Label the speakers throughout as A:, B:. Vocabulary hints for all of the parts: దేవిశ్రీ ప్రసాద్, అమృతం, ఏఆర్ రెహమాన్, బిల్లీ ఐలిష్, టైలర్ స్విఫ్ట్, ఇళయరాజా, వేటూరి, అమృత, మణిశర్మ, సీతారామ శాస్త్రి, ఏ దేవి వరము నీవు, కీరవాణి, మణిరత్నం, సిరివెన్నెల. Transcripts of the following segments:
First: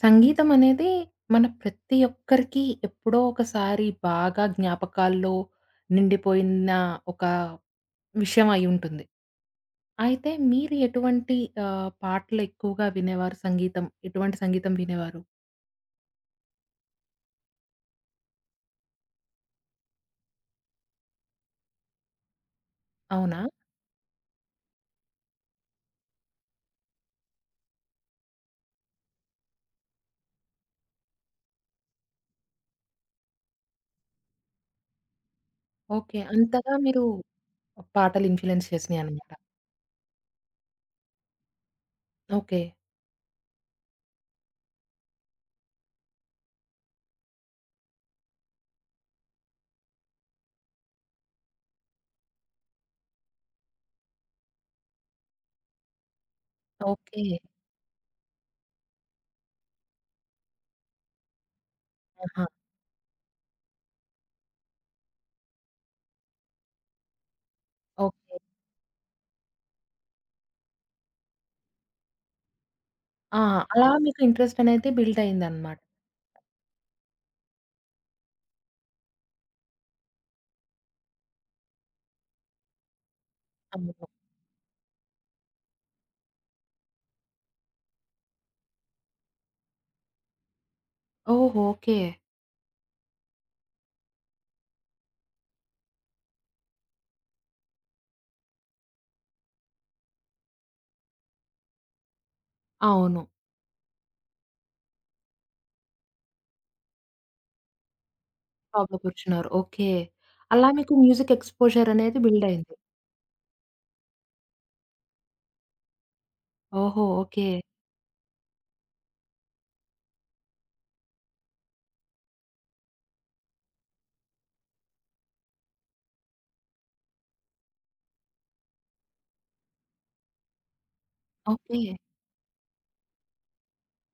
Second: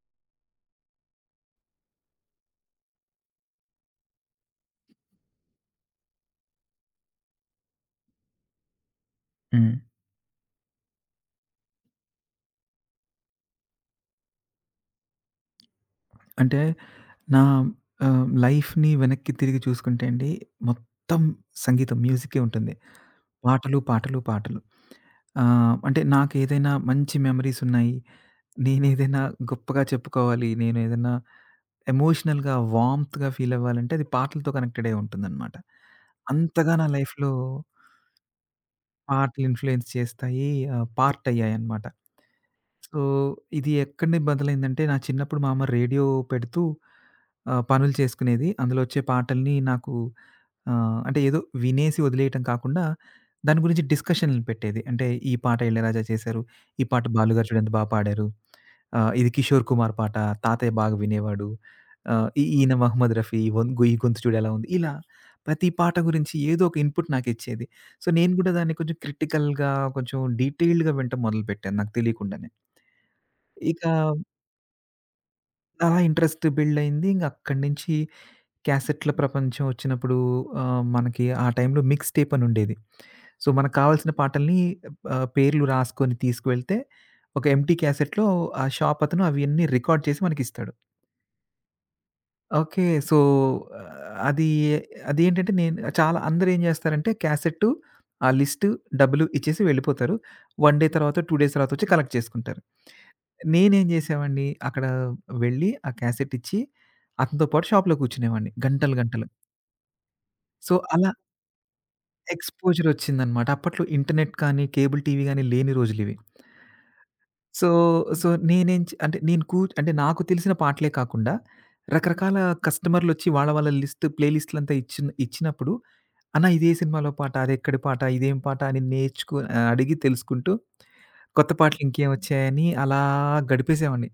A: సంగీతం అనేది మన ప్రతి ఒక్కరికి ఎప్పుడో ఒకసారి బాగా జ్ఞాపకాల్లో నిండిపోయిన ఒక విషయం అయి ఉంటుంది.
B: హ్మ్.
A: అయితే మీరు ఎటువంటి పాటలు ఎక్కువగా వినేవారు సంగీతం? ఎటువంటి సంగీతం వినేవారు?
B: అంటే నా లైఫ్‌ని వెనక్కి తిరిగి చూసుకుంటే అండి, మొత్తం మ్యూజికే ఉంటుంది.
A: అవునా?
B: పాటలు, పాటలు, పాటలు. అంటే నాకేదైనా మంచి మెమరీస్ ఉన్నాయి. నేనేదైనా గొప్పగా చెప్పుకోవాలి. నేను ఏదైనా ఎమోషనల్‌గా, వార్మ్‌త్‌గా ఫీల్ అవ్వాలంటే అది పాటలతో కనెక్టెడ్ అయి ఉంటుందన్నమాట.
A: ఓకే.
B: అంతగా
A: అంతగా
B: నా
A: మీరు
B: లైఫ్‌లో
A: పాటలు ఇన్‌ఫ్లూయెన్స్ చేసినాయన్నమాట.
B: పాటలు ఇన్‌ఫ్లూయెన్స్ చేస్తాయి. పార్ట్ అయ్యాయన్నమాట.
A: ఓకే.
B: సో, ఇది ఎక్కడి బదలైందంటే, నా చిన్నప్పుడు మా అమ్మ రేడియో పెడుతూ పనులు చేసుకునేది. అందులో వచ్చే పాటల్ని నాకు అంటే ఏదో వినేసి వదిలేయటం కాకుండా, దాని గురించి డిస్కషన్‌లు పెట్టేది. అంటే ఈ పాట ఇళయరాజా చేశారు, ఈ పాట
A: ఓకే.
B: బాలుగారు చూడు ఎంత బా పాడారు. ఇది కిషోర్ కుమార్ పాట, తాతయ్య బాగా వినేవాడు. ఈ
A: ఆహా!
B: మహమ్మద్ రఫీ వొన్ గొ ఈ గొంతు చూడు ఎలా ఉంది. ఇలా ప్రతి పాట గురించి ఏదో ఒక ఇన్‌పుట్ నాకిచ్చేది. సో, నేను
A: ఓకే.
B: కూడా దాన్ని కొంచెం క్రిటికల్‌గా, కొంచెం డీటెయిల్డ్‌గా వినటం మొదలుపెట్టాను నాకు తెలియకుండానే.
A: ఆ!
B: ఇక
A: అలా మీకు ఇంట్రెస్ట్ అనేది బిల్డ్ అయిందన్నమాట.
B: అలా ఇంట్రెస్ట్ బిల్డ్ అయింది. ఇంక అక్కడి నుంచి క్యాసెట్‌ల ప్రపంచం వచ్చినప్పుడు మనకి ఆ టైంలో మిక్స్ టేప్ అని ఉండేది. సో, మనకు
A: అవును.
B: కావాల్సిన పాటల్ని పేర్లు రాసుకొని తీసుకువెళ్తే, ఒక ఎంప్టీ క్యాసెట్‌లో ఆ షాపతను అవి అన్నీ రికార్డ్ చేసి మనకిస్తాడు.
A: ఓహ్! ఓకే.
B: ఓకే. సో, ఆహ్, అది అదేంటంటే నేను చాలా జేస్తారంటే క్యాసెట్టు, ఆ లిస్టు, డబ్బులు ఇచ్చేసి వెళ్ళిపోతారు. 1 డే తర్వాత, 2 డేస్ తర్వాతొచ్చి కలెక్ట్ చేసుకుంటారు.
A: అవును.
B: నేనేం జేసేవాడిని, అక్కడ వెళ్ళి ఆ క్యాసెట్టిచ్చి, అతనితో పాటు షాప్‌లో కూర్చునేవాడిని గంటలు,
A: జాబ్‌లో
B: గంటలు.
A: కూర్చున్నారు. ఓకే. అలా
B: సో,
A: మీకు
B: అలా
A: మ్యూజిక్ ఎక్స్‌పోజర్ అనేది బిల్డ్ అయింది.
B: ఎక్స్‌పోజరొచ్చిందనమాట. అప్పట్లో ఇంటర్నెట్ కానీ, కేబుల్ టీవీ గానీ లేని రోజులివి.
A: ఓహో! ఓకే.
B: సో, సో నేనేం చే అంటే నేను కూ అంటే నాకు తెలిసిన పాటలే కాకుండా రకరకాల కస్టమర్‌లొచ్చి వాళ్ళ వాళ్ళ లిస్ట్‌లంతా ఇచ్చినప్పుడు అన్న ఇదే సినిమాలో పాట, అదెక్కడి పాట, ఇదేం పాట అని అడిగి తెలుసుకుంటూ కొత్త
A: ఓకే.
B: పాటలు ఇంకేమొచ్చాయని అలా గడిపేసేవాడిని.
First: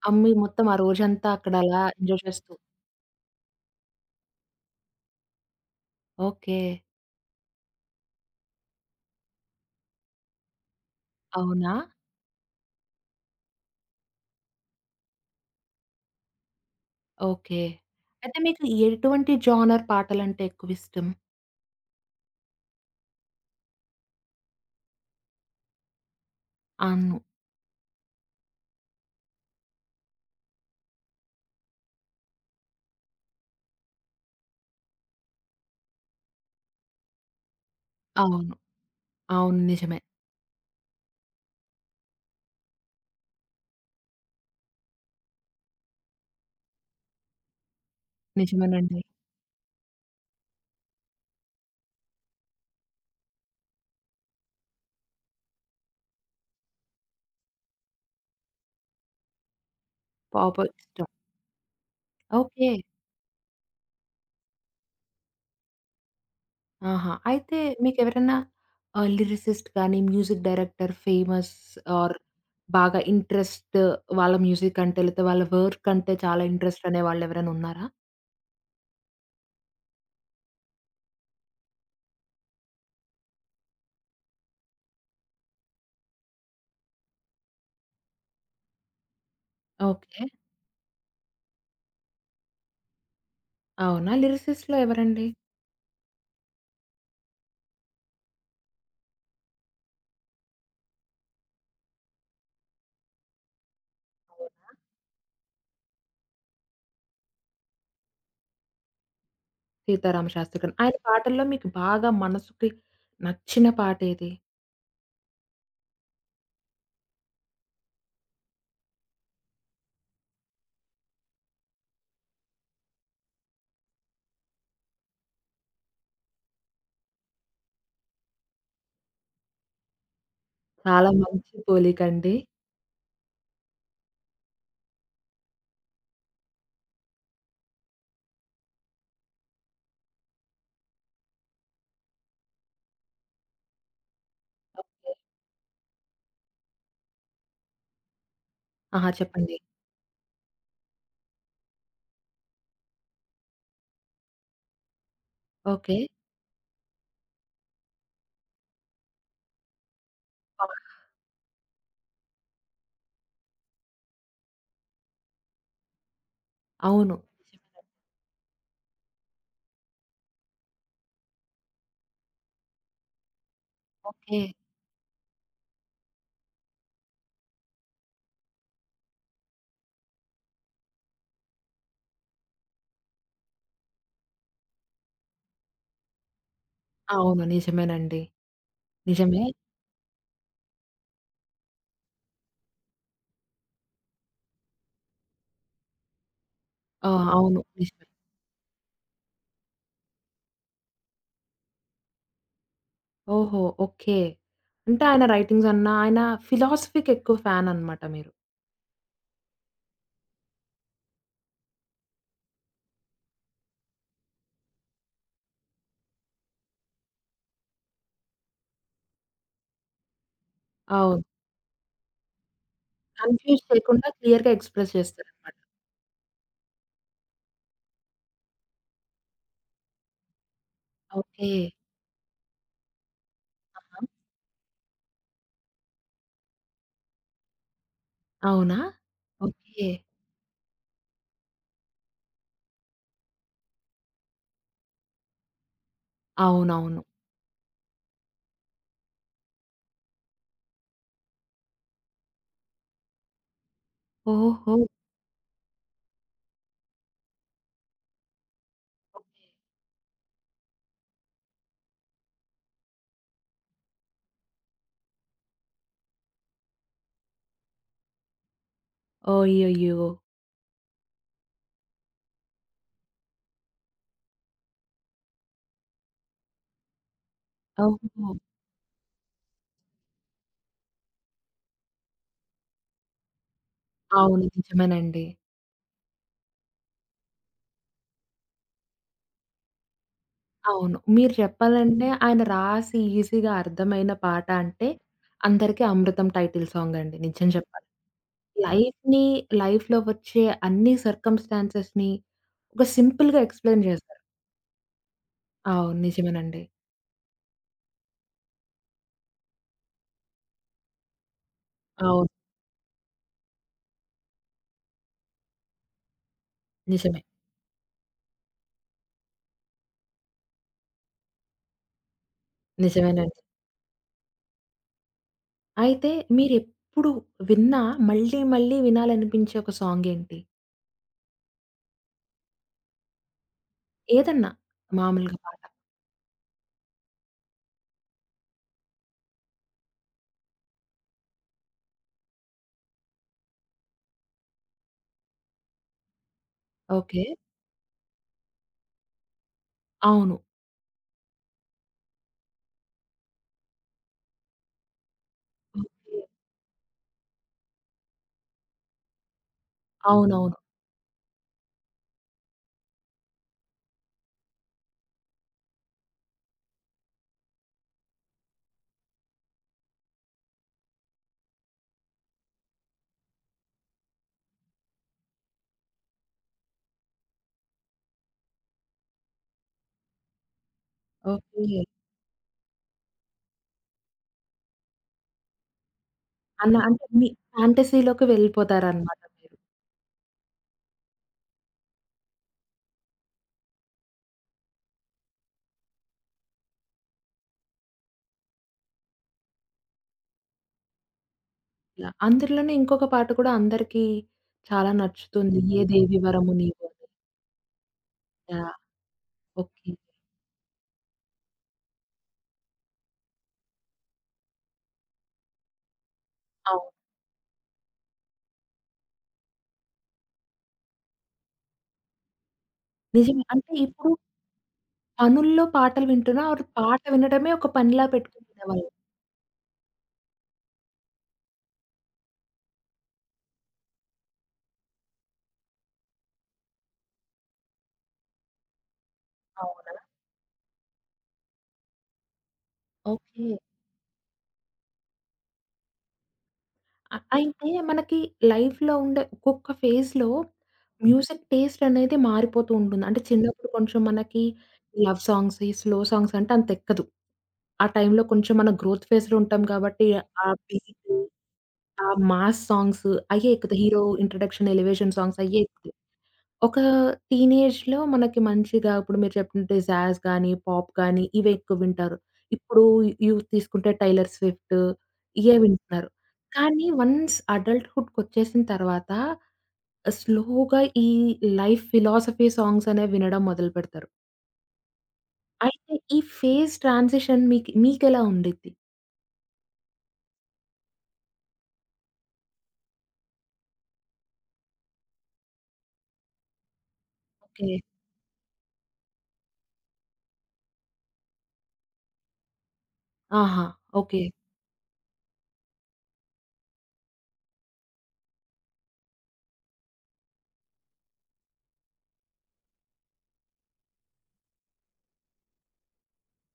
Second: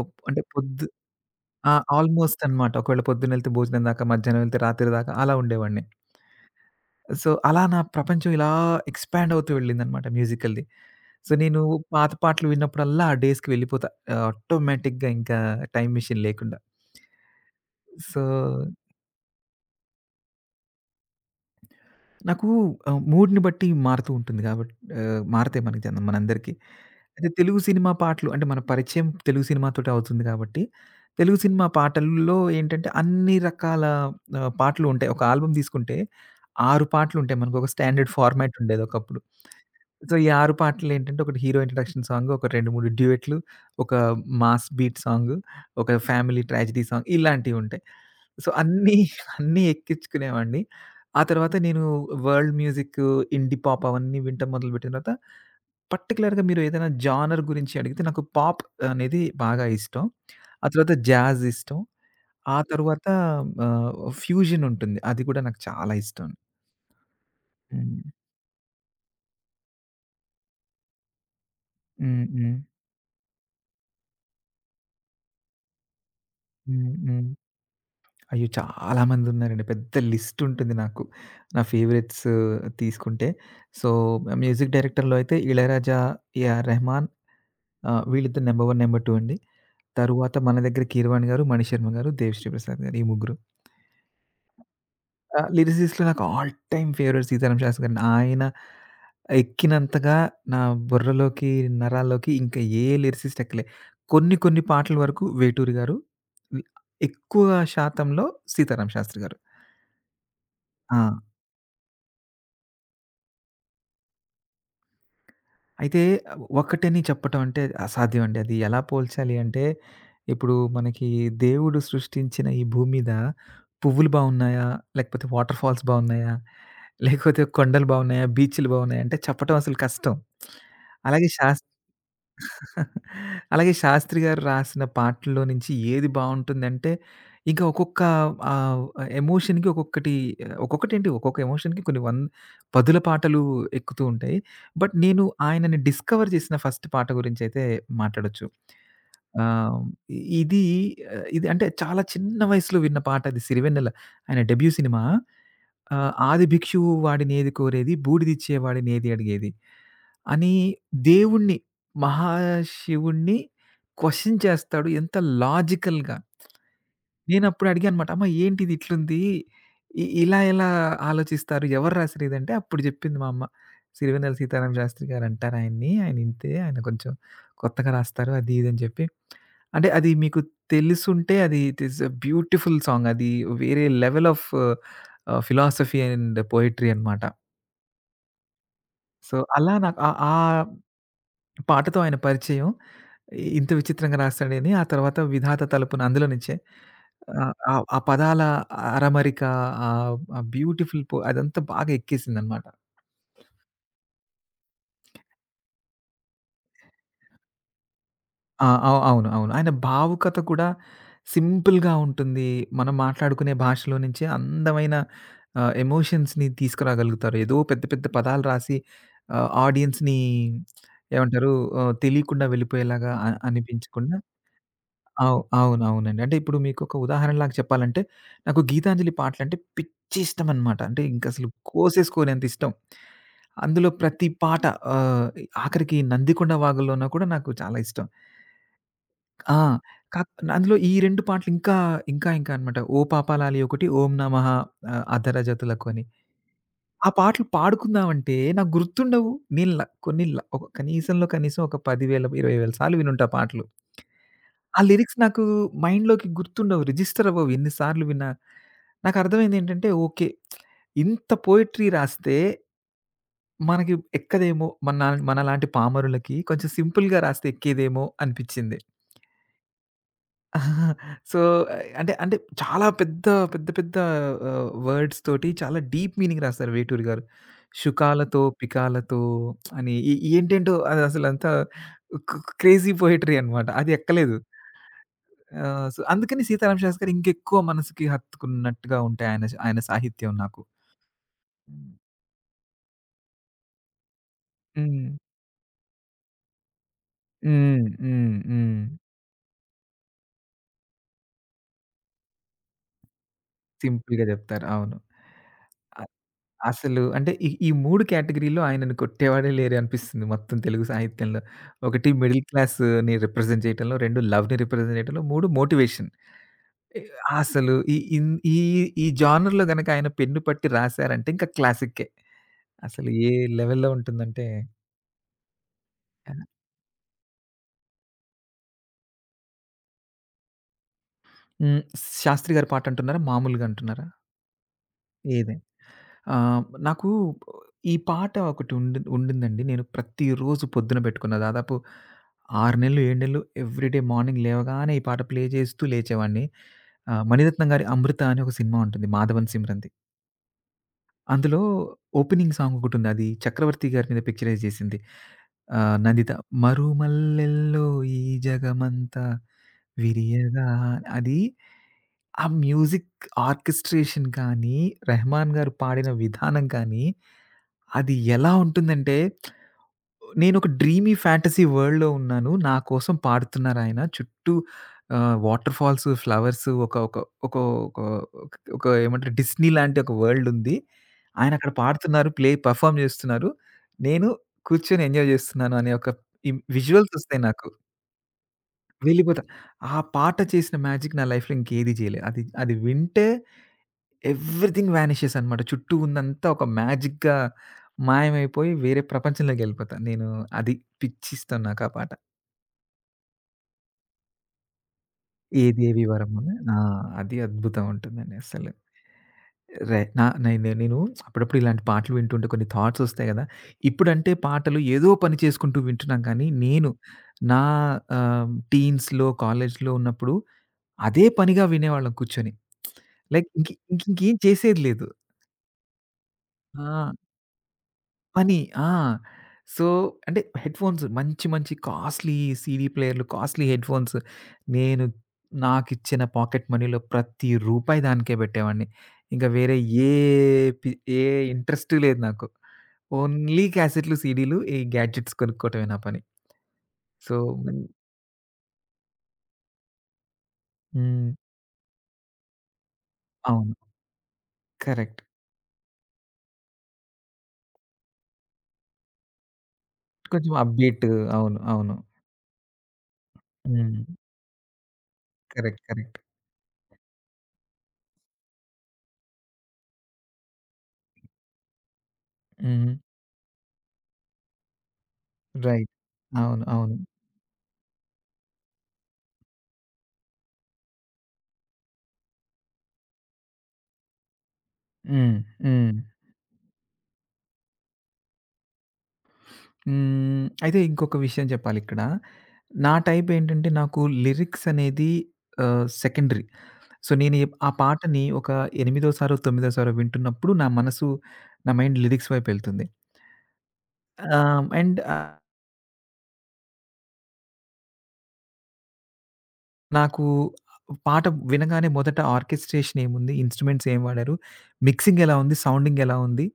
B: ఒప్
A: అమ్మి
B: అంటే
A: మొత్తం ఆ
B: పొద్దు
A: రోజంతా అక్కడ
B: ఆ!
A: అలా ఎంజాయ్
B: ఆల్‌మోస్ట్
A: చేస్తూ.
B: అనమాట. ఒకవేళ పొద్దునెళ్తే భోజనం దాకా, మధ్యాహ్నం వెళ్తే రాత్రి దాకా అలా ఉండేవాడిని.
A: ఓకే.
B: సో, అలా నా ప్రపంచం ఇలా ఎక్స్‌పాండ్ అవుతూ వెళ్ళిందనమాట మ్యూజికల్‌ది. సో, నేను
A: అవునా?
B: పాత పాటలు విన్నప్పుడల్లా ఆ డేస్‌కి వెళ్ళిపోతా ఆటోమేటిక్‌గా ఇంకా టైమ్ మెషిన్ లేకుండా.
A: ఓకే.
B: సో
A: అయితే మీకు ఎటువంటి జోనర్ పాటలంటే ఎక్కువిష్టం?
B: నాకు మూడ్‌ని బట్టి మారుతూ ఉంటుంది మారతాయి మనకి జనం మనందరికీ.
A: అవును.
B: అయితే తెలుగు సినిమా పాటలు అంటే మన పరిచయం తెలుగు సినిమాతోటే అవుతుంది గాబట్టి, తెలుగు సినిమా పాటల్లో ఏంటంటే అన్ని రకాల పాటలు ఉంటాయి. ఒక ఆల్బమ్ తీసుకుంటే 6 పాటలుంటాయి. మనకొక స్టాండర్డ్
A: అవును.
B: ఫార్మాట్ ఉండేది ఒకప్పుడు.
A: అవును. నిజమే.
B: సో, ఈ 6 పాటలేంటంటే ఒకటి హీరో ఇంట్రడక్షన్ సాంగ్, ఒక 2, 3 డ్యూయెట్లు, ఒక మాస్ బీట్ సాంగ్, ఒక ఫ్యామిలీ ట్రాజెడీ సాంగ్ ఇలాంటివుంటాయి. సో, అన్నీ
A: నిజమేనండి.
B: అన్నీ ఎక్కించుకునేవాడిని. ఆ తర్వాత నేను వరల్డ్ మ్యూజిక్, ఇండీ పాప్ అవన్నీ వినటం మొదలుపెట్టిన తర్వాత, పర్టిక్యులర్‌గా మీరు ఏదైనా జానర్ గురించి అడిగితే నాకు పాప్ అనేది బాగా ఇష్టం.
A: పాప్
B: ఆ తర్వాత
A: ఇష్టం.
B: జాజ్ ఇష్టం. ఆ
A: ఓకే.
B: తర్వాత ఆహ్, ఫ్యూజన్ ఉంటుంది. అది కూడా నాకు చాలా ఇష్టం.
A: ఆహా! అయితే
B: హ్మ్.
A: మీకెవరైనా లిరిసిస్ట్ గానీ, మ్యూజిక్ డైరెక్టర్ ఫేమస్ ఆర్
B: హ్మ్. హ్మ్.
A: బాగా ఇంట్రెస్ట్ వాళ్ళ మ్యూజిక్ అంటే, లేతే వాళ్ళ వర్క్ అంటే చాలా ఇంట్రెస్ట్
B: హ్మ్.
A: అనే
B: హ్మ్.
A: వాళ్ళెవరైనా ఉన్నారా?
B: అయ్యో! చాలా మంది ఉన్నారండి. పెద్ద లిస్ట్ ఉంటుంది నాకు. నా ఫేవరెట్స్ తీసుకుంటే. సో, మ్యూజిక్ డైరెక్టర్‌లో అయితే 'ఇళయరాజా', 'ఏఆర్ రెహమాన్' వీళ్ళిద్దరు నంబర్ 1, నంబర్ 2 అండి.
A: ఓకే.
B: తరువాత మన దగ్గర 'కీరవాణి' గారు, మణిశర్మ గారు, 'దేవిశ్రీ ప్రసాద్' గారు. ఈ ముగ్గురు.
A: అవునా? లిరిసిస్ట్‌లో ఎవరండి?
B: లిరిసిస్ట్‌లో నాకు all time favourite 'సీతారామ శాస్త్రి' garu. ఆయన ఎక్కినంతగా నా బుర్రలోకి, నరాల్లోకి ఇంకా ఏ లిరిసిస్ట్ ఎక్కలే. కొన్ని
A: అవును.
B: కొన్ని పాటల వరకు 'వేటూరి' గారు. ఎక్కువ శాతంలో 'సీతారామ శాస్త్రి' గారు.
A: 'సీతారామ శాస్త్రి' గారు. ఆయన
B: ఆ!
A: పాటల్లో మీకు బాగా మనసుకి నచ్చిన పాటేది?
B: అయితే ఒక్కటని చెప్పటం అంటే అసాధ్యం అండి. అది ఎలా పోల్చాలి అంటే, ఇప్పుడు మనకి దేవుడు సృష్టించిన ఈ భూమి మీద పువ్వులు బావున్నాయా? లేకపోతే వాటర్ ఫాల్స్ బావున్నాయా? లేకపోతే కొండలు బావున్నాయా? బీచ్‌లు బావున్నాయా? అంటే చెప్పటం అసలు కష్టం.
A: చాలా
B: అలాగే
A: మంచి
B: శాస్
A: పోలికండి.
B: అలాగే శాస్త్రి గారు రాసిన పాటల్లో నుంచి ఏది బావుంటుందంటే, ఇంకా ఆహ్, ఎమోషన్‌కి ఒక్కొక్క ఎమోషన్‌కి కొన్ని వం పదుల పాటలు ఎక్కుతూ ఉంటాయి. బట్ నేను ఆయనని డిస్కవర్ చేసిన ఫస్ట్ పాట గురించైతే మాట్లాడొచ్చు.
A: ఆహా! చెప్పండి.
B: ఆహ్, ఇది ఇది అంటే చాలా చిన్న వయసులో విన్న పాట అది 'సిరివెన్నెల' ఆయన డెబ్యూ సినిమా.
A: ఓకే.
B: 'ఆది భిక్షువు వాడినేది కోరేది బూడిదిచ్చేవాడినేది అడిగేది.' అని దేవుడిని, మహాశివుడిని క్వెషన్ చేస్తాడు. ఎంత లాజికల్‌గా.
A: అవును.
B: నేనప్పుడు అడిగానన్నమాట. అమ్మ ఏంటిది ఇట్లుంది? ఇలా ఎలా ఆలోచిస్తారు? ఎవరు రాసిర్రు ఇదంటే అప్పుడు చెప్పింది మా అమ్మ. సిరివెన్నెల
A: ఓకే.
B: సీతారామ శాస్త్రి గారు అంటారు ఆయన్ని. ఆయన ఇంతే. ఆయన కొంచెం కొత్తగా రాస్తారు. అది ఇది అని చెప్పి. అంటే అది మీకు తెలుసుంటే అది it is a beautiful song. అది వేరే level of philosophy and poetry అన్నమాట.
A: అవును. నిజమేనండి.
B: సో,
A: నిజమే.
B: అలా నాకు ఆ పాటతో ఆయన పరిచయం. ఇంత విచిత్రంగా రాస్తాడని, ఆ తర్వాత 'విధాత తలుపున' అందులో నుంచే.
A: ఆ!
B: ఆహ్,
A: అవును.
B: ఆహ్, ఆ
A: నిజమే.
B: పదాల అరమరిక, ఆ బ్యూటిఫుల్ పో అదంతా బాగా ఎక్కేసిందనమాట.
A: ఓహో! ఓకే. అంటే ఆయన రైటింగ్స్ అన్నా, ఆయన ఫిలాసఫీకి ఎక్కువ ఫ్యాన్ అన్నమాట మీరు.
B: ఆ! అవును. అవును. ఆయన భావుకత కూడా సింపుల్‌గా ఉంటుంది. మనం మాట్లాడుకునే భాషలో నుంచే అందమైన ఎమోషన్స్‌ని తీసుకురాగలుగుతారు. ఏదో పెద్ద పెద్ద పదాలు రాసి ఆడియన్స్‌ని
A: అవును.
B: ఏమంటారు? తెలియకుండా వెళ్ళిపోయేలాగా
A: కన్‌ఫ్యూజ్ చేయకుండా
B: అనిపించకుండా
A: క్లియర్‌గా ఎక్స్‌ప్రెస్ చేస్తారన్నమాట.
B: అవునవునండి. అంటే ఇప్పుడు మీకొక ఉదాహరణలాగా చెప్పాలంటే, నాకు 'గీతాంజలి' పాటలంటే పిచ్చి ఇష్టమనమాట. అంటే ఇంకసలు
A: ఓకే.
B: కోసేసుకోలేనంత ఇష్టం. అందులో ప్రతి పాట ఆహ్, ఆఖరికి 'నందికొండ వాగుల్లోన' కూడా నాకు చాలా ఇష్టం.
A: అవునా?
B: ఆ!
A: ఓకే.
B: కాక్ అందులో ఈ 2 పాటలు ఇంకా అనమాట. 'ఓ పాపాలాలి' ఒకటి, 'ఓం నమః అధరజతులకు' అని.
A: అవునవును.
B: ఆ పాటలు పాడుకుందామంటే నాకు గుర్తుండవు. నేను ల కొన్ని ల ఒక కనీసంలో కనీసం ఒక 10,000, 20,000 సార్లు వినుంటా ఆ పాటలు.
A: ఓహో!
B: ఆ లిరిక్స్ నాకు మైండ్‌లోకి గుర్తుండవు. రిజిస్టర్ అవ్వవు ఎన్ని సార్లు విన్నా. నాకర్థమైందేంటంటే ఓకే. ఇంత పోయెట్రీ రాస్తే మనకి ఎక్కదేమో మనలాంటి పామరులకి కొంచెం సింపుల్‌గా రాస్తే ఎక్కేదేమో అనిపిచ్చింది.
A: అయ్యయ్యో!
B: సో, అంటే అంటే చాలా పెద్ద పెద్ద పెద్ద వర్డ్స్ తోటి చాలా డీప్ మీనింగ్ రాస్తారు వేటూరి గారు.
A: ఓహో!
B: శుకాలతో, పికాలతో అని ఏంటేంటో అదసలంతా క్ క్రేజీ పోయెట్రీ అనమాట. అది ఎక్కలేదు.
A: అవును. నిజమేనండి.
B: ఆ! సో, అందుకని 'సీతారామ శాస్త్రి' గారు ఇంకెక్కువ మనసుకి హత్తుకున్నట్టుగా ఉంటాయి ఆయన ఆయన సాహిత్యం నాకు.
A: అవును. మీరు
B: హ్మ్.
A: చెప్పాలంటే ఆయన రాసి ఈజీగా అర్థమైన పాట అంటే
B: హ్మ్.
A: అందరికీ 'అమృతం' టైటిల్ సాంగ్ అండి నిజం
B: హ్మ్.
A: చెప్పాలి.
B: హ్మ్. హ్మ్.
A: లైఫ్‌ని లైఫ్‌లో వచ్చే అన్ని సర్కమ్‌స్టాన్సెస్‌ని ఒక సింపుల్‌గా ఎక్స్‌ప్లెయిన్ చేశారు.
B: సింపుల్‌గా జెప్తారు. అవును.
A: అవును.
B: అ
A: నిజమేనండి.
B: అసలు అంటే ఈ ఈ 3 కేటగరీలో ఆయనను కొట్టేవాడే లేరు అనిపిస్తుంది మొత్తం తెలుగు సాహిత్యంలో. ఒకటి
A: అవును.
B: మిడిల్ క్లాస్‌ని రిప్రజెంట్ చేయటంలో, 2 లవ్‌ని రిప్రజెంట్ చేయటంలో, 3 మోటివేషన్. ఎ
A: నిజమే.
B: అసలు ఈ ఇన్ ఈ ఈ జోనర్‌లో గనక ఆయన పెన్ను పట్టి రాసారంటే ఇంకా క్లాసిక్కే. అసలు ఏ
A: నిజమేనండి.
B: లెవెల్‌లో ఉంటుందంటే
A: అయితే మీరెప్పుడు విన్నా మళ్ళీ, మళ్ళీ వినాలనిపించే ఒక సాంగేంటి?
B: హ్మ్. 'శాస్త్రి' గారి పాటంటున్నారా? మామూలుగా అంటున్నారా?
A: ఏదన్నా మామూలుగా
B: ఏది?
A: పాట.
B: నాకు ఈ పాట ఒకటి ఉండిందండి. నేను ప్రతిరోజు పొద్దున పెట్టుకున్న దాదాపు 6 నెలలు, 7 నెలలు ఎవ్రీడే మార్నింగ్ లేవగానే ఈ పాట ప్లే చేస్తూ లేచేవాడిని.
A: ఓకే.
B: మణిరత్నం గారి 'అమృత' అని ఒక సినిమా ఉంటుంది. మాధవన్, సిమ్రంది.
A: అవును.
B: అందులో ఓపెనింగ్ సాంగ్ ఒకటుంది. అది చక్రవర్తి గారి మీద పిక్చరైజ్ చేసింది.
A: ఓకే.
B: 'నందిత' మరుమల్లెల్లో ఈ జగమంతా
A: అవునవును.
B: విరియగా అది ఆ మ్యూజిక్ ఆర్కెస్ట్రేషన్ కానీ, రెహమాన్ గారు పాడిన విధానం కానీ, అది ఎలా ఉంటుందంటే, నేనొక డ్రీమీ ఫ్యాంటసీ వరల్డ్‌లో ఉన్నాను. నా కోసం పాడుతున్నారాయన. చుట్టూ వాటర్ ఫాల్స్, ఫ్లవర్స్ ఒక ఒక ఒక ఒక ఒక ఏమంటారు డిస్నీ లాంటి ఒక వరల్డ్ ఉంది. ఆయనక్కడ
A: ఓకే.
B: పాడుతున్నారు. ప్లే పెర్ఫార్మ్ చేస్తున్నారు. నేను కూర్చొని ఎంజాయ్ చేస్తున్నాను అనే ఒక
A: అన్న అంటే
B: విజువల్స్
A: మీ
B: వస్తాయి నాకు.
A: ఫాంటసీలోకి వెళ్ళిపోతారనమాట
B: వెళ్ళిపోతా.
A: మీరు.
B: ఆ పాట చేసిన మ్యాజిక్ నా లైఫ్‌లో ఇంకేది చేయలే. అది అది వింటే ఎవ్రీథింగ్ వానిషెస్ అనమాట. చుట్టూ ఉందంతా ఒక మ్యాజిక్‌గా మాయమైపోయి వేరే ప్రపంచంలోకెళ్ళిపోతా. నేను అది పిచ్చిష్టం నాకా
A: ఇలా
B: పాట.
A: అందులోనే ఇంకొక పాట కూడా అందరికీ చాలా నచ్చుతుంది. 'ఏ
B: 'ఏదేవి
A: దేవి
B: వరం' అని.
A: వరము
B: ఆ!
A: నీవు' అని.
B: అది అద్భుతం ఉంటుందండి అస్సలు.
A: యాహ్! ఓకే.
B: రె నా నేను నేను అప్పుడప్పుడు ఇలాంటి పాటలు వింటుంటే కొన్ని థాట్స్ ఒస్తాయి గదా! ఇప్పుడంటే పాటలు ఏదో పని చేసుకుంటూ వింటున్నాం కానీ, నేను
A: అవును.
B: నా టీన్స్‌లో, కాలేజ్‌లో ఉన్నప్పుడు అదే పనిగా వినేవాళ్ళం కూర్చొని.
A: నిజమే.
B: లైక్ ఇంక
A: అంటే
B: ఇంక
A: ఇప్పుడు
B: ఇంకేం చేసేది లేదు.
A: పనుల్లో పాటలు వింటున్నా ఆర్ పాట
B: ఆ!
A: వినడమే ఒక పనిలా పెట్టుకుని
B: పని. ఆ!
A: వినేవాళ్ళు.
B: సో, అంటే హెడ్‌ఫోన్స్ మంచి మంచి కాస్ట్‌లీ సీడీ ప్లేయర్‌లు, కాస్ట్‌లీ హెడ్‌ఫోన్స్ నేను నాకిచ్చిన పాకెట్ మనీలో ప్రతి రూపాయి దానికే పెట్టేవాడిని. ఇంక వేరే
A: అవును.
B: ఏ పి ఏ ఇంట్రెస్ట్ లేదు నాకు.
A: ఓకే.
B: ఓన్లీ క్యాసెట్‌లు, సీడీలు, ఈ గ్యాడ్జెట్స్ కొనుక్కోవటమే నా పని. సో,
A: అయితే
B: మన్
A: మనకి లైఫ్‌లో ఉండే ఒక్కొక్క ఫేజ్‌లో
B: హ్మ్.
A: మ్యూజిక్ టేస్ట్ అనేది మారిపోతూ ఉంటుంది. అంటే చిన్నప్పుడు
B: అవును.
A: కొంచెం మనకి
B: కరెక్ట్.
A: లవ్ సాంగ్స్, ఈ స్లో సాంగ్స్ అంటే అంత ఎక్కదు. ఆ టైంలో కొంచెం మన గ్రోత్ ఫేజ్‌లో ఉంటాం కాబట్టి ఆ
B: కొంచెం అప్‌డేట్
A: బీటు,
B: అవును. అవును.
A: ఆ మాస్ సాంగ్స్ అయ్యే ఎక్కుతాయి.
B: హ్మ్.
A: హీరో ఇంట్రడక్షన్, ఎలివేషన్ సాంగ్స్ అయ్యే
B: కరెక్ట్.
A: ఎక్కుతాయి.
B: కరెక్ట్.
A: ఒక టీనేజ్‌లో మనకి మంచిగా ఇప్పుడు మీరు చెప్పినట్టు జాజ్ గానీ, పాప్ గానీ ఇవే ఎక్కువ వింటారు. ఇప్పుడు
B: హ్మ్.
A: యూత్ తీసుకుంటే 'టైలర్ స్విఫ్ట్' ఇయే
B: రైట్.
A: వింటున్నారు.
B: అవును.
A: కానీ
B: అవును.
A: వన్స్ అడల్ట్‌హుడ్‌కొచ్చేసిన తర్వాత స్లోగా ఈ లైఫ్ ఫిలాసఫీ సాంగ్స్ అనేవి వినడం మొదలుపెడతారు.
B: హ్మ్. హ్మ్.
A: అయితే ఈ ఫేజ్ ట్రాన్సిషన్ మీకెలా ఉండిద్ది?
B: హ్మ్. అయితే ఇంకొక విషయం చెప్పాలిక్కడ. నా టైప్ ఏంటంటే నాకు లిరిక్స్ అనేది సెకండరీ. సో, నేను ఎప్
A: ఓకే.
B: ఆ పాటని ఒక ఎనిమిదో సారో, తొమ్మిదో సారో వింటున్నప్పుడు నా మనసు, నా మైండ్ లిరిక్స్ వైపెళ్తుంది.
A: ఆహా! ఓకే.
B: అండ్ నాకు పాట వినగానే మొదట ఆర్కెస్ట్రేషన్ ఏముంది, ఇన్‌స్ట్రుమెంట్స్ ఏం వాడారు, మిక్సింగ్ ఎలా ఉంది, సౌండింగ్ ఎలా ఉంది,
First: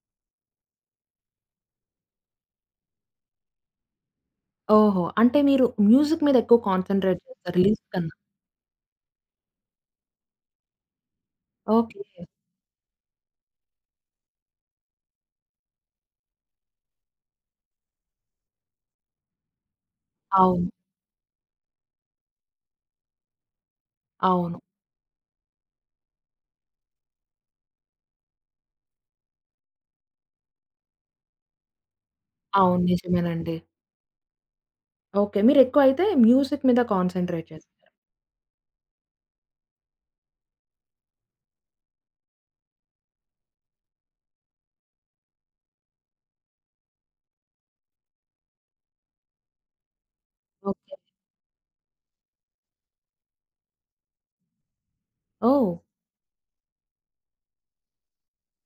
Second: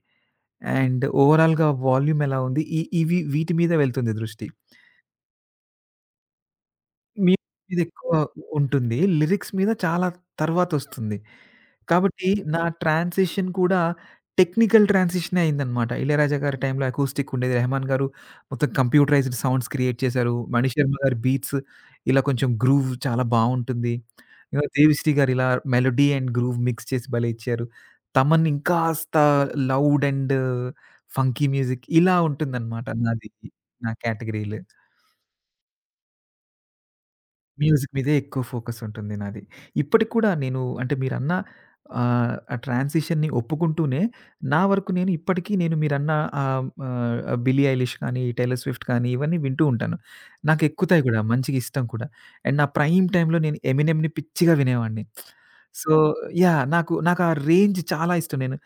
B: అండ్ ఓవరాల్‌గా వాల్యూమ్ ఎలా ఉంది, ఈ ఇవి వీటి మీద వెళ్తుంది దృష్టి.
A: ఓహో! అంటే మీరు మ్యూజిక్ మీద ఎక్కువ కాన్సంట్రేట్
B: మ్యూజిక్
A: చేస్తారు లిరిక్స్
B: మీదెక్కువ
A: కన్నా.
B: ఉంటుంది. లిరిక్స్ మీద చాలా తర్వాతొస్తుంది.
A: ఓకే.
B: కాబట్టి నా ట్రాన్సిషన్ కూడా టెక్నికల్ ట్రాన్సిషనే అయిందనమాట. 'ఇళయరాజా' గారి టైంలో అకూస్టిక్ ఉండేది. 'రెహమాన్' గారు మొత్తం కంప్యూటరైజ్డ్ సౌండ్స్ క్రియేట్ చేశారు.
A: అవును.
B: 'మణిశర్మ' గారి బీట్స్ ఇలా కొంచెం గ్రూవ్ చాలా బావుంటుంది.
A: అవును.
B: ఇంకా 'దేవిశ్రీ' గారు ఇలా మెలోడీ అండ్ గ్రూవ్ మిక్స్ చేసి భలే ఇచ్చారు. 'తమన్' ఇంకాస్త లౌడ్ అండ్ ఫంకీ మ్యూజిక్ ఇలా
A: అవును.
B: ఉంటుందనమాట నాది.
A: నిజమేనండి.
B: నా కేటగిరీలు.
A: ఓకే. మీరెక్కువ అయితే మ్యూజిక్ మీద కాన్సంట్రేట్
B: మ్యూజిక్
A: చేస్తారు.
B: మీదే ఎక్కువ ఫోకస్ ఉంటుంది నాది. ఇప్పటికి కూడా నేను అంటే మీరన్న ఆ ట్రాన్సిషన్‌ని ఒప్పుకుంటూనే, నా వరకు నేను ఇప్పటికీ నేను మీరన్న ఆహ్, ఆహ్, బిల్లీ ఐలిష్ కానీ, టైలర్ స్విఫ్ట్ కానీ ఇవన్నీ వింటూ ఉంటాను. నాకు
A: ఓకే.
B: ఎక్కుతాయి కూడా, మంచిగా ఇష్టం కూడా. అండ్ నా ప్రైమ్ టైమ్‌లో నేను ఎమినెమ్‌ని పిచ్చిగా వినేవాడిని.
A: ఓహ్!
B: So, yeah! నాకు నాకు ఆ రేంజ్ చాలా ఇష్టం. నేను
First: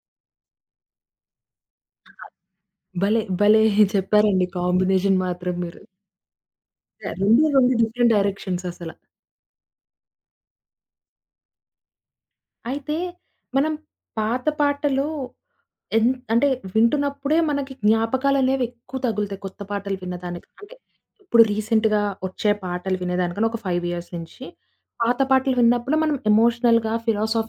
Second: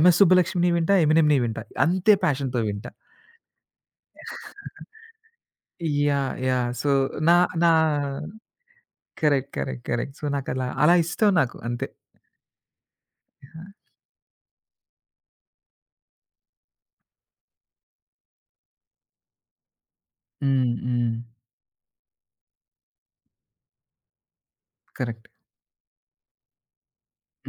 B: ఎంఎస్ సుబ్బలక్ష్మిని వింటా, ఎమినెమ్‌ని వింటా. అంతే ప్యాషన్‌తో వింటా.
A: భలే! భలే! చెప్పారండి కాంబినేషన్ మాత్రం మీరు.
B: యాహ్! యాహ్! సో, నా
A: 2,
B: నా
A: 2 డిఫరెంట్ డైరెక్షన్స్ అసల.
B: కరెక్ట్. కరెక్ట్. కరెక్ట్. సో, నాకలా అలా అలా ఇష్టం నాకు అంతే.
A: అయితే మనం పాత పాటలు అంటే వింటున్నప్పుడే మనకి జ్ఞాపకాలనేవి ఎక్కువ తగులుతాయి కొత్త పాటలు విన్నదానికి.
B: హ్మ్.
A: అంటే
B: హ్మ్.
A: ఇప్పుడు రీసెంట్‌గా వచ్చే పాటలు వినేదానికన్నా ఒక 5 ఇయర్స్ నుంచి పాత
B: కరెక్ట్.
A: పాటలు విన్నప్పుడు మనం ఎమోషనల్‌గా,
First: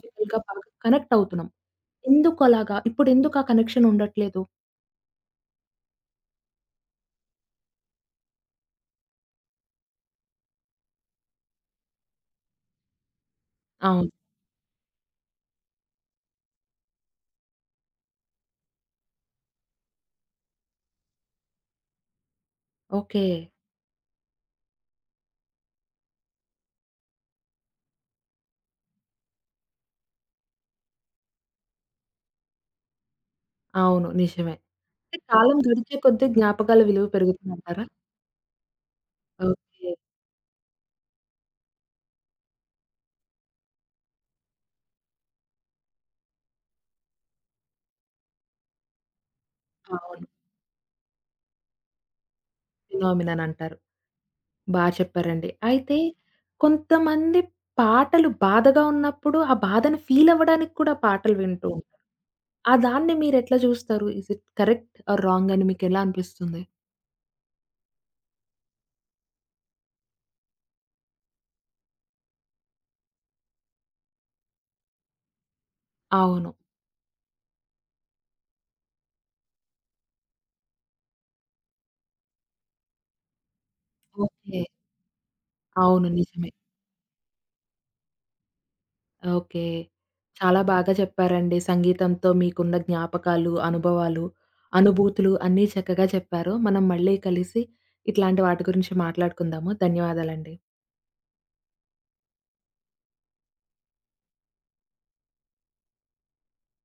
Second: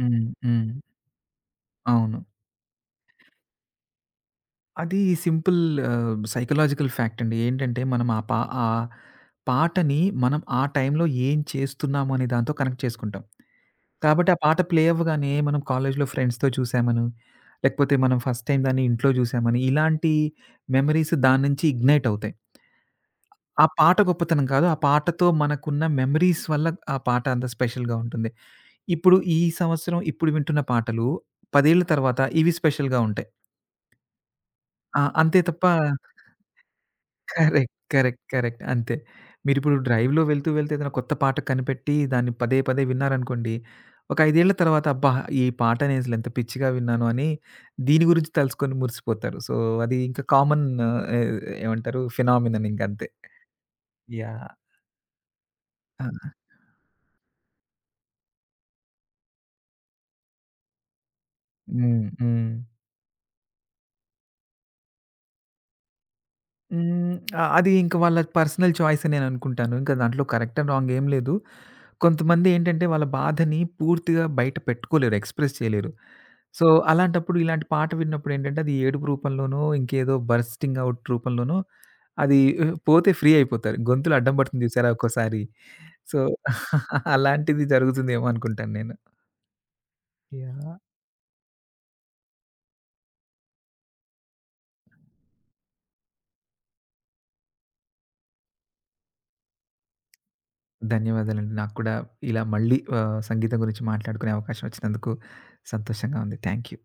B: హ్మ్.
A: బాగా
B: హ్మ్.
A: కనెక్ట్ అవుతున్నాం.
B: అవును.
A: ఎందుకలాగా? ఇప్పుడెందుకు ఆ కనెక్షన్ ఉండట్లేదు?
B: అది సింపుల్ సైకలాజికల్ ఫ్యాక్ట్ అండి. ఏంటంటే, మనం ఆ పా ఆ పాటని మనం ఆ టైంలో ఏం చేస్తున్నాము అనే దాంతో కనెక్ట్ చేసుకుంటాం.
A: అవును.
B: కాబట్టి ఆ పాట ప్లే అవ్వగానే మనం కాలేజ్‌లో ఫ్రెండ్స్‌తో చూసామను, లేకపోతే మనం ఫస్ట్ టైమ్ దాన్ని ఇంట్లో చూసామని, ఇలాంటి మెమరీస్ దాని నుంచి ఇగ్నైట్ అవుతాయి.
A: ఓకే.
B: ఆ పాట గొప్పతనం కాదు. ఆ పాటతో మనకున్న మెమరీస్ వల్ల ఆ పాట అంత స్పెషల్‌గా ఉంటుంది. ఇప్పుడు ఈ సంవత్సరం ఇప్పుడు వింటున్న పాటలు 10 ఏళ్ల తర్వాత ఇవి స్పెషల్‌గా ఉంటాయి.
A: అవును. నిజమే.
B: ఆ!
A: అంటే
B: అంతే
A: కాలం
B: తప్ప
A: గడిచే కొద్దీ జ్ఞాపకాల విలువ
B: కరెక్ట్.
A: పెరుగుతుందంటారా?
B: కరెక్ట్. కరెక్ట్. అంతే. మీరిప్పుడు
A: ఓకే.
B: డ్రైవ్‌లో వెళ్తూ, వెళ్తూ ఏదైనా కొత్త పాట కనిపెట్టి దాన్ని పదే విన్నారనుకోండి. ఒక 5 ఏళ్ల తర్వాత అబ్బా! ఈ పాటని అసలు ఎంత పిచ్చిగా విన్నాను అని దీని గురించి తలుసుకొని మురిసిపోతారు. సో, అది ఇంకా
A: అవును.
B: కామన్ ఏ ఏమంటారు ఫినామినన్ ఇంకంతే.
A: ఫినామినన్ అంటారు.
B: యాహ్!
A: బా చెప్పారండి. అయితే
B: ఆ!
A: కొంతమంది పాటలు బాధగా ఉన్నప్పుడు ఆ బాధని ఫీల్ అవ్వడానికి కూడా పాటలు వింటూ ఉంటారు.
B: హ్మ్. హ్మ్.
A: ఆ దాన్ని మీరెట్లా చూస్తారు? Is it correct or wrong అని మీకెలా అనిపిస్తుంది?
B: హ్మ్. అది ఇంక వాళ్ళ పర్సనల్ చాయిస్ అని నేను అనుకుంటాను. ఇంకా దాంట్లో కరెక్ట్ అండ్ రాంగ్ ఏం లేదు. కొంతమందేంటంటే వాళ్ళ బాధని పూర్తిగా బయట పెట్టుకోలేరు. ఎక్స్‌ప్రెస్ చేయలేరు.
A: అవును.
B: సో, అలాంటప్పుడు ఇలాంటి పాట విన్నప్పుడేంటంటే అది ఏడుపు రూపంలోనో, ఇంకేదో బర్స్టింగ్ ఔట్ రూపంలోనో అది పోతే ఫ్రీ అయిపోతారు. గొంతులో అడ్డం
A: ఓకే.
B: పడుతుంది చూసారా ఒక్కోసారి.
A: అవును.
B: సో,
A: నిజమే.
B: అలాంటిది జరుగుతుందేమో అనుకుంటాను నేను.
A: ఓకే. చాలా
B: యాహ్!
A: బాగా చెప్పారండి. సంగీతంతో మీకున్న జ్ఞాపకాలు, అనుభవాలు, అనుభూతులు అన్నీ చక్కగా చెప్పారు. మనం మళ్ళీ కలిసి ఇట్లాంటి వాటి గురించి మాట్లాడుకుందాము. ధన్యవాదాలండి.
B: ధన్యవాదాలండి. నాకు కూడా ఇలా మళ్ళీ సంగీతం గురించి మాట్లాడుకునే అవకాశం వచ్చినందుకు సంతోషంగా ఉంది. Thank you.